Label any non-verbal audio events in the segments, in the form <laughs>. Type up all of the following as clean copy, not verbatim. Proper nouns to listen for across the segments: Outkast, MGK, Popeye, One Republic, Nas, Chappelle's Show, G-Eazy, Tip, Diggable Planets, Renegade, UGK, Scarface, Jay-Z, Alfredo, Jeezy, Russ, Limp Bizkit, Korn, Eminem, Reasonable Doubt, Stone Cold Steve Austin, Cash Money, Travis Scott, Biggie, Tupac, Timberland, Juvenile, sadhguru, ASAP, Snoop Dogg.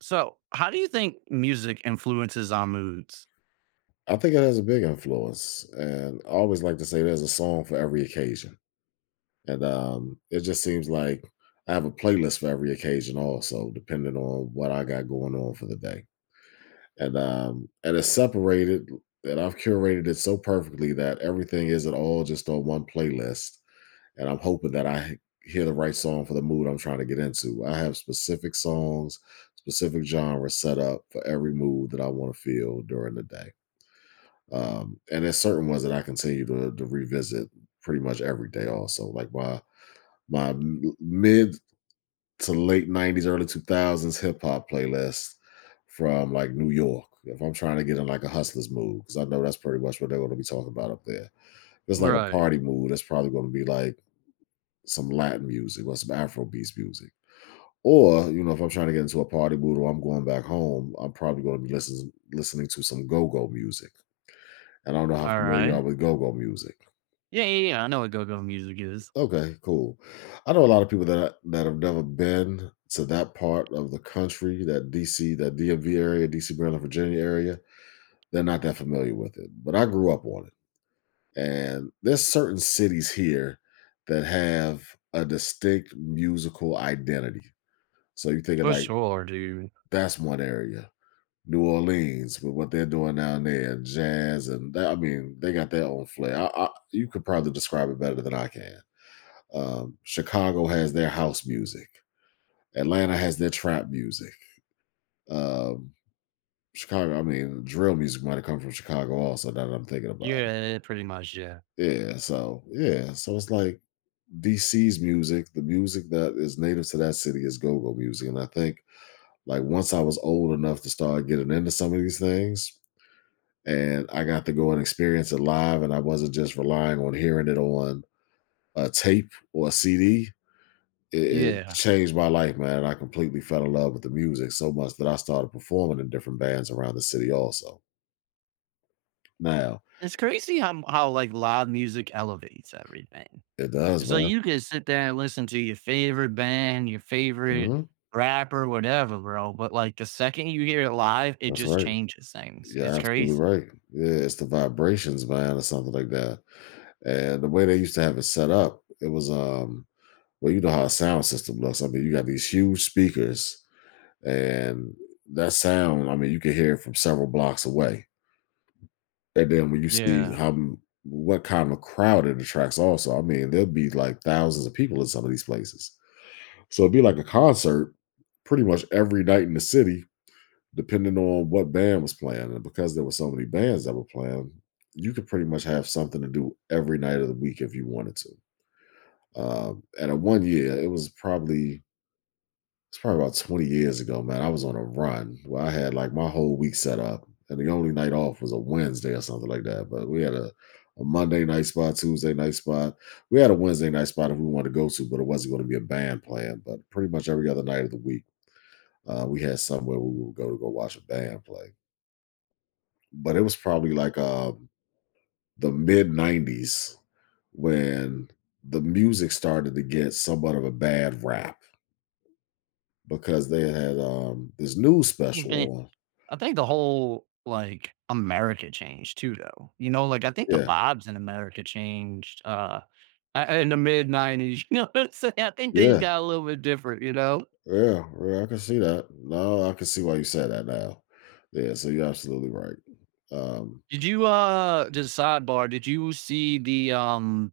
So, how do you think music influences our moods? I think it has a big influence, and I always like to say there's a song for every occasion, and it just seems like I have a playlist for every occasion, also depending on what I got going on for the day, and it's separated, and I've curated it so perfectly that everything isn't all just on one playlist, and I'm hoping that I hear the right song for the mood I'm trying to get into. I have specific songs, specific genres set up for every mood that I want to feel during the day. And there's certain ones that I continue to revisit pretty much every day. Also, like mid to late '90s, early 2000s hip hop playlist from like New York. If I'm trying to get in like a hustler's mood, because I know that's pretty much what they're going to be talking about up there. If it's like a Right. party mood, that's probably going to be like some Latin music or some Afro beats music. Or you know, if I'm trying to get into a party mood or I'm going back home, I'm probably going to be listening to some go go music. And I don't know how familiar you are Alright. with go go music. Yeah, yeah, yeah, I know what go-go music is. Okay, cool. I know a lot of people that have never been to that part of the country, that DC, that DMV area, DC, Maryland, Virginia area. They're not that familiar with it, but I grew up on it. And there's certain cities here that have a distinct musical identity. So you think of For like sure, dude. that's one area, New Orleans, with what they're doing down there, jazz, and that, I mean, they got their own flair. You could probably describe it better than I can. Chicago has their house music. Atlanta has their trap music. Um, Chicago, I mean, drill music might have come from Chicago also. Now that I'm thinking about Yeah, pretty much, yeah. it. Yeah. So yeah, so it's like DC's music. The music that is native to that city is go-go music, and I think like once I was old enough to start getting into some of these things, and I got to go and experience it live, and I wasn't just relying on hearing it on a tape or a CD. It Yeah. changed my life, man. I completely fell in love with the music so much that I started performing in different bands around the city also. Now, It's crazy like, loud music elevates everything. it does, So man. you can sit there and listen to your favorite band, your favorite Mhm. rapper, whatever, bro. But like the second you hear it live, it That's just right. changes things. You're It's absolutely crazy. right. Yeah, it's the vibrations, man, or something like that. And the way they used to have it set up, it was well, you know how a sound system looks. I mean, you got these huge speakers and that sound, I mean, you can hear it from several blocks away. And then when you see Yeah. how m what kind of crowd it attracts also, I mean, there'll be, like, thousands of people in some of these places. So it'd be like a concert pretty much every night in the city, depending on what band was playing, and because there were so many bands that were playing, you could pretty much have something to do every night of the week if you wanted to. One year, it's probably about 20 years ago, man. I was on a run where I had like my whole week set up, and the only night off was a Wednesday or something like that. But we had a Monday night spot, Tuesday night spot. We had a Wednesday night spot if we wanted to go to, but it wasn't going to be a band playing. But pretty much every other night of the week, we had somewhere where we would go to go watch a band play. But it was probably like the mid 90s when the music started to get somewhat of a bad rap because they had this news You think- special. I think the whole like America changed too, though. You know, like I think the Yeah, vibes in America changed in the mid '90s. <laughs> You know what I'm saying? I think things yeah, got a little bit different. You know? yeah, yeah, I can see that. No, I can see why you said that now. Yeah, so you're absolutely right. Um, Did you just sidebar? Did you see the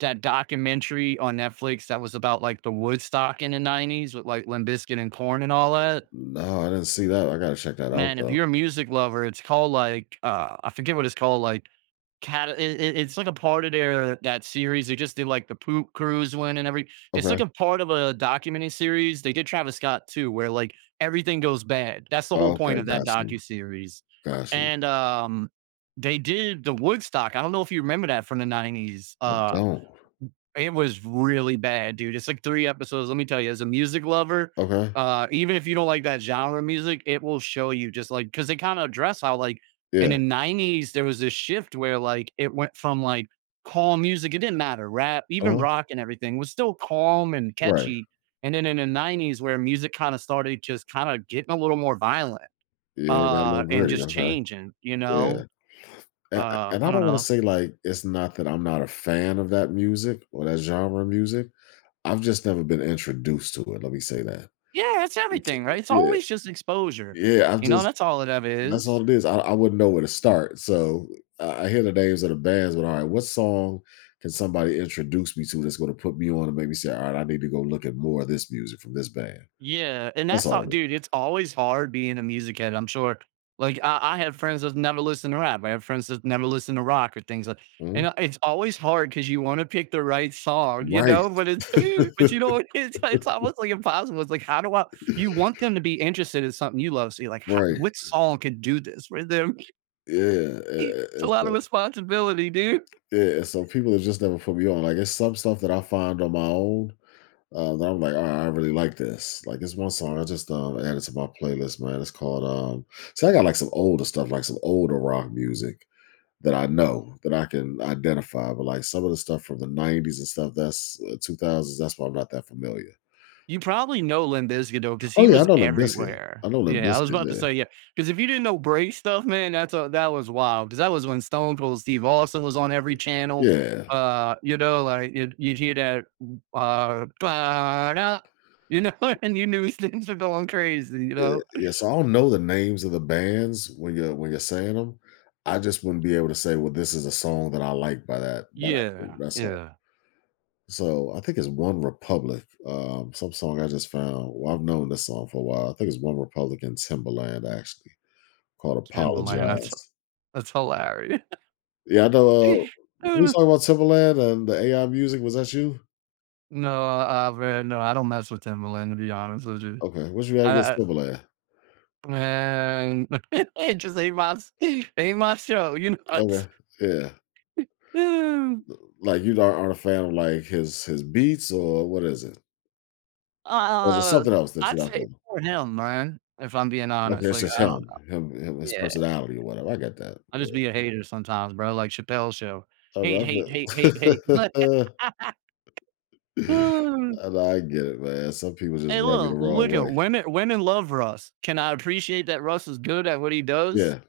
that documentary on Netflix that was about like the Woodstock in the '90s with like Limp Bizkit and Korn and all that. no, I didn't see that. I gotta check that out Man, if though. you're a music lover, it's called like I forget what it's called, like it's like a part of their that series. They just did like the poop cruise one and every it's like Okay. a part of a documentary series. They did Travis Scott too, where like everything goes bad. That's the whole Okay, point of that got you. docu series. Got you. And they did the Woodstock. I don't know if you remember that from the '90s. I don't. It was really bad, dude. It's like 3 episodes. Let me tell you, as a music lover, Okay. Even if you don't like that genre of music, it will show you just like because they kind of address how like in Yeah. the '90s there was this shift where like it went from like calm music, it didn't matter, rap, even uh rock and everything was still calm and Right. catchy. And then in the '90s where music kind of started just kind of getting a little more violent Yeah, it got a little and gritty. just Okay. changing, you Yeah. know? And, and I I don't don't want to know. say like it's not that I'm not a fan of that music or that genre of music. I've just never been introduced to it. Let me say that. Yeah, it's It's, everything, right? It's yeah. always just exposure. Yeah. I've You know, just that's all it ever That's all is. it is. I wouldn't know where to start. So I hear the names of the bands, but all right, what song can somebody introduce me to that's going to put me on and make me say, all right, I need to go look at more of this music from this band. Yeah, and That's that's all, all it is. dude. It's always hard being a music head. I'm sure. Like I have friends that never listen to rap. I have friends that never listen to rock or things like. Mhm. And it's always hard because you want to pick the right song, you Right. know. But <laughs> but you <laughs> know, <laughs> it's almost like impossible. It's like how do I? You want them to be interested in something you love, so you're like, how, Right. what song could do this for them? Yeah. <laughs> It's a lot of responsibility, dude. yeah, and so people have just never put me on. Like it's some stuff that I find on my own. That I'm like, all right, I really like this. Like it's one song I just added to my playlist, man. It's called see, I got like some older stuff, like some older rock music that I know that I can identify, but like some of the stuff from the '90s and stuff that's 2000s, that's why I'm not that familiar. You probably know Limp Bizkit though, because Oh he yeah, I was know Limp Bizkit. I everywhere. know Limp Yeah, I was Bizkit, about to yeah. say, yeah. Because if you didn't know break stuff, man, that was wild. Because that was when Stone Cold Steve Austin was on every channel. Yeah, You know, like, you'd hear that, "Ba-da," you know, <laughs> and you knew <laughs> things were going crazy, you yeah, know? yeah, so I don't know the names of the bands when you're saying them. I just wouldn't be able to say, "Well, this is a song that I like by that group," Yeah, that's all. yeah, So, I think it's One Republic, some song I just found, well, I've known this song for a while. I think it's One Republic and Timberland actually, called Timberland. "Apologize." That's hilarious. Yeah, I know, when we <laughs> talking about Timberland and the AI music, was that you? No, man, no, I don't mess with Timberland to be honest with you. Okay, what you had against I Timberland. And <laughs> it just ain't my s ain't my show, you know, Okay, it's yeah, <sighs> like, you dar aren't a fan of, like, his beats, or what is it? Or is it uh, something else that I'd you're not say feeling? for him, man, if I'm being Okay, honest, it's like, just I don't him know. him him his Yeah, personality or whatever, I get that, I yeah. just be a hater sometimes, bro, like Chappelle's Show. I mean, Hate, hate, hate, hate, hate. I <laughs> feel Mm. <laughs> I know, I get it, man, some people just Hey, rub you the look, wrong look at way. Women love Russ. Can I appreciate that Russ is good at what he does? Yeah.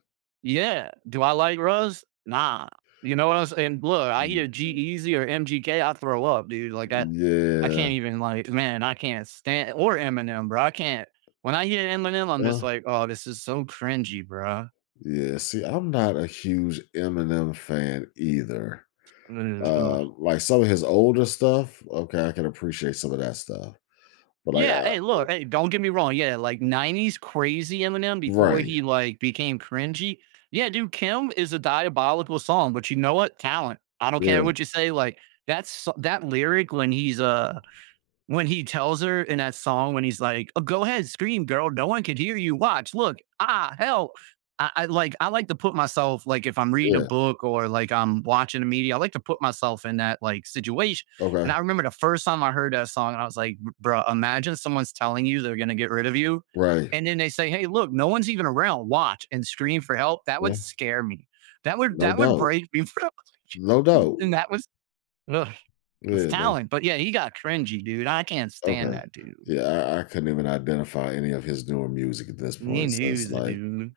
Yeah. Do I like Russ? Nah. You know what I'm saying? Look, I Mm, hear g Easy or MGK, I throw up, dude. I yeah, can't even like, man, I can't stand or Eminem, bro. I can't. When I hear Eminem, I'm just yeah, like, oh, this is so cringy, bro. yeah, see, I'm not a huge Eminem fan either. Ugh, ugh. Like some of his older stuff, okay, I can appreciate some of that stuff, but like, Yeah. I Hey, look. Hey, don't get me wrong. Yeah, like '90s crazy Eminem before right, he like became cringy. Yeah, dude. Kim is a diabolical song, but you know what? Talent. I don't yeah, care what you say. Like that lyric when he tells her in that song, when he's like, "Oh, go ahead, scream, girl. No one could hear you. Watch, look, ah, hell." I like to put myself like if I'm reading a yeah, book or like I'm watching a media, I like to put myself in that like situation. And okay, I remember the first time I heard that song, and I was like, "Bruh, imagine someone's telling you they're gonna get rid of you, right, and then they say, 'Hey, look, no one's even around. Watch and scream for help." That would yeah, scare me. No That would doubt, break me. <laughs> no doubt, And that was ugh. It's yeah, no, talent, but yeah, he got cringy, dude. I can't stand okay, that dude. yeah, I couldn't even identify any of his newer music at this He point since knew The like dude.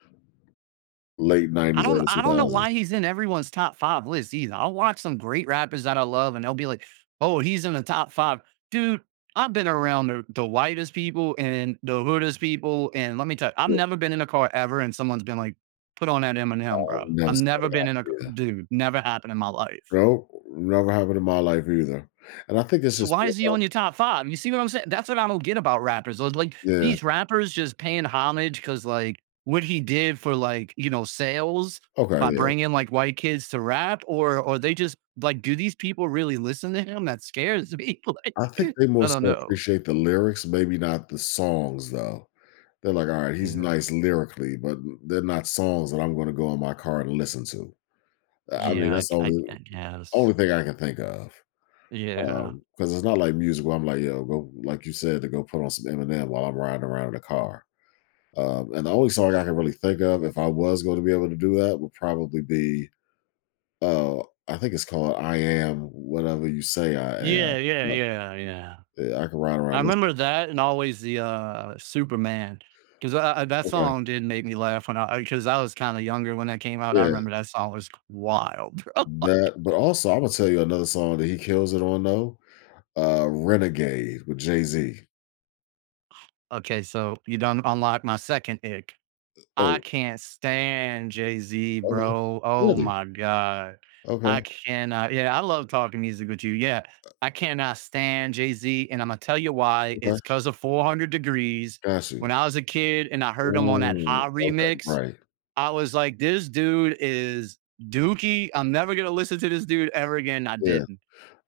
late '90s, early I don't know 2000s. why he's in everyone's top five list either. I'll watch some great rappers that I love and they'll be like, oh, he's in the top five. Dude, I've been around the whitest people and the hoodest people. And let me tell you, I've Yeah, never been in a car ever and someone's been like, put on that Eminem, I've bro. never, I've never never been got in a yeah, dude, never happened in my life. nope, never happened in my life either, and I think it's So just why more is he about on your top 5? You see what I'm saying? That's what I don't get about rappers. Yeah, These rappers just paying homage because, like, what he did for, like, you know, sales okay, by yeah, bringing, like, white kids to rap or they just like, do these people really listen to him? That scares me, <laughs> like, I think they more I don't so know. appreciate the lyrics, maybe not the songs though. They're like, all right, he's Yeah. nice lyrically, but they're not songs that I'm going to go in my car and listen to. I mean, Yeah, that's the I only I I only guess. thing I can think of, Yeah. because it's not like music where I'm like, yo, go like you said to go put on some Eminem while I'm riding around in the car. And the only song I can really think of, if I was going to be able to do that, would probably be, uh, I think it's called "I Am Whatever You Say I Am." Yeah, yeah, Yep. yeah, yeah. Yeah, I can ride I around this. remember that and always the, Superman, 'cause, that Okay, song did make me laugh when I, because I was kinda younger when that came out. I yeah, remember that song was wild, bro. <laughs> that. But also, I'm gonna tell you another song that he kills it on though. Renegade with Jay-Z. Okay, so you done unlock my second ick. I Oh, can't stand Jay-Z, okay. bro. Oh Really? my god. Okay, I cannot yeah, I love talking music with you, yeah. I cannot stand Jay-Z, and Imma tell you why. okay, It's because of 400 Degrees. got you. When I was a kid and I heard him on that Ooh, Hot okay, remix, right. I was like, this dude is dookie. I'm never gonna listen to this dude ever again. I Yeah, didn't.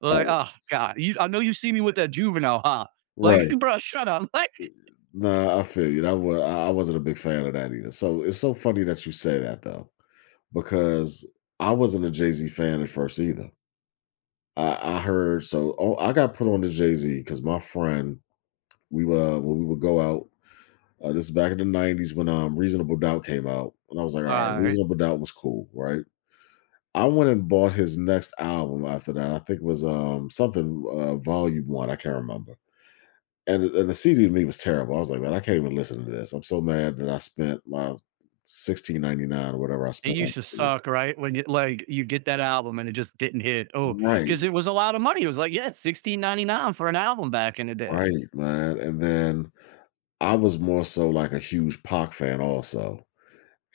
Like, alright, oh god, you, I know you see me with that juvenile, huh? right. Like, Right. <laughs> bro, shut up. Like, Nah, I feel you. I wasn't a big fan of that either. So, it's so funny that you say that though, because I wasn't a Jay-Z fan at first either. I heard so oh, I got put on to Jay-Z Z because my friend, when we would go out, this is back in the 90s when, Reasonable Doubt came out, and I was like, "Alright, all right. Reasonable Doubt was cool," right? I went and bought his next album after that. I think it was something volume one. I can't remember. And the CD to me was terrible. I was like, man, I can't even listen to this. I'm so mad that I spent my 16.99 or whatever I It spent on used the to CD. suck, right? When you like you get that album and it just didn't hit. Oh, Right, because it was a lot of money. It was like, yeah, 16.99 for an album back in the day. right, man. And then I was more so like a huge Pac fan also.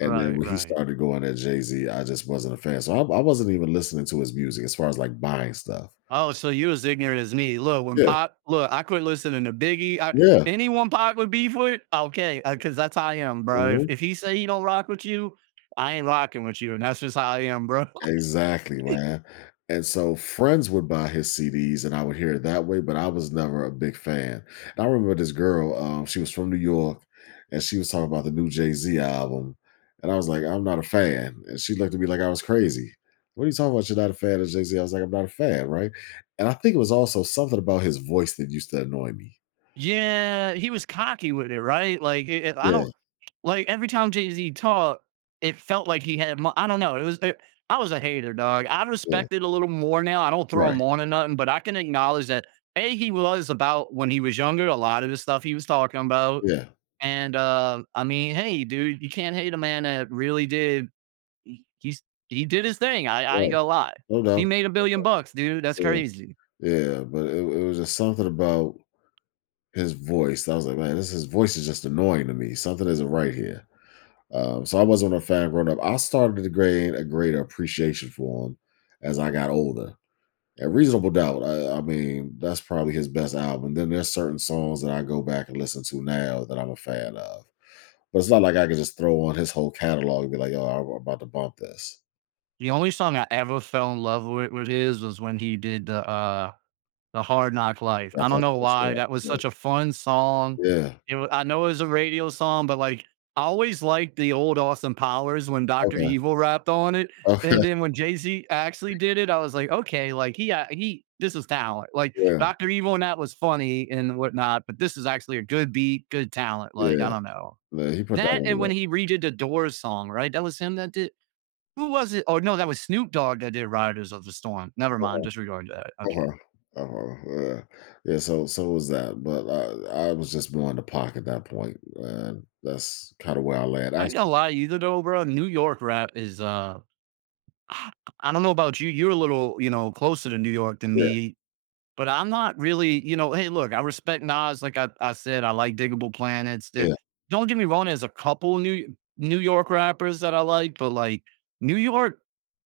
And then when he right. started going at Jay Z, I just wasn't a fan. So I wasn't even listening to his music as far as like buying stuff. Oh, so you as ignorant as me. Look, when Yeah, Pac look, I quit listening to Biggie. Yeah. Anyone Pac would beef with, okay, because that's how I am, bro. Mhm. If he say he don't rock with you, I ain't rocking with you, and that's just how I am, bro. Exactly, <laughs> man. And so friends would buy his CDs and I would hear it that way, but I was never a big fan. And I remember this girl, she was from New York and she was talking about the new Jay-Z album. And I was like, I'm not a fan. And she looked at me like I was crazy. What are you talking about? You're not a fan of Jay-Z. I was like, I'm not a fan, right? And I think it was also something about his voice that used to annoy me. Yeah, he was cocky with it, right? Like, it I Yeah, don't like, every time Jay-Z talked, it felt like he had mo I don't know, it was it I was a hater, dog. I yeah, respect it a little more now, I don't throw right, him on or nothing, but I can acknowledge that, A, he was about when he was younger, a lot of the stuff he was talking about, yeah, and, I mean, hey, dude, you can't hate a man that really did he he's he did his thing, I ain't right. gonna lie. No He doubt. made $1 billion, dude, that's Yeah, crazy. yeah. But it was just something about his voice. I was like, man, this his voice is just annoying to me. Something isn't right here. So I wasn't a fan growing up. I started to gain a greater appreciation for him as I got older. And Reasonable Doubt, I mean, that's probably his best album. Then there's certain songs that I go back and listen to now that I'm a fan of. But it's not like I can just throw on his whole catalog and be like, yo, I'm about to bump this. The only song I ever fell in love with his was when he did the Hard Knock Life. I I don't know why, thought- that was Yeah. such a fun song. Yeah. It wa I know it was a radio song, but, like, I always liked the old Austin Powers when Doctor Okay. Evil rapped on it, Okay. and <laughs> then when Jay-Z actually did it, I was like, "Okay, like, he this is talent." Like, Yeah. Doctor Evil and that was funny and whatnot, but this is actually a good beat, good talent, like, I Yeah. don't know. Yeah. He put that That one and together. when he redid the Doors song, right? That was him that did who was it? Oh no, that was Snoop Dogg that did "Riders of the Storm." Never mind, disregard that. Okay, Uh-huh. Uh-huh. Yeah. Yeah, so so was that. But I was just more in the park at that point, and that's kinda where I land. I ain't Actually, gonna lie either though, bro. New York rap is <sighs> I don't know about you. You're a little, you know, closer to New York than yeah, me, but I'm not really, you know. Hey, look, I respect Nas. I said, I like Diggable Planets. That yeah. don't get me wrong. There's a couple New York rappers that I like, but like New York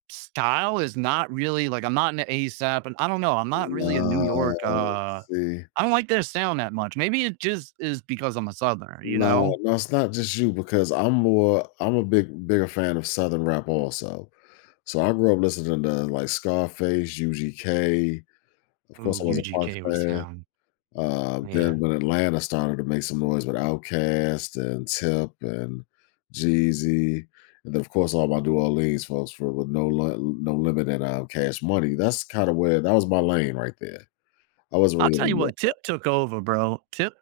style is not really like I'm not an ASAP, and I don't know. I'm not really a New York No, see, I don't like their sound that much. Maybe it just is because I'm a Southerner, you no, know? no, it's not just you because I'm a bigger fan of Southern rap also. So I grew up listening to like Scarface, UGK. Of course, Ooh, I was a Pac UGK was fan. sound. Then Yeah. when Atlanta started to make some noise with Outkast and Tip and Jeezy, and then of course all my New Orleans folks for with no limit and Cash Money. That's kind of where that was my lane right there. I wasn't I'll really, tell you in what, the- Tip took over, bro.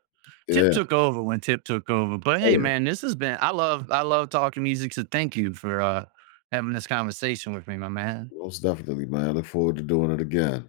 Tip yeah, took over when Tip took over. But oh hey, yeah, man, this has been I love talking music, so thank you for having this conversation with me, my man. most definitely, man. I look forward to doing it again.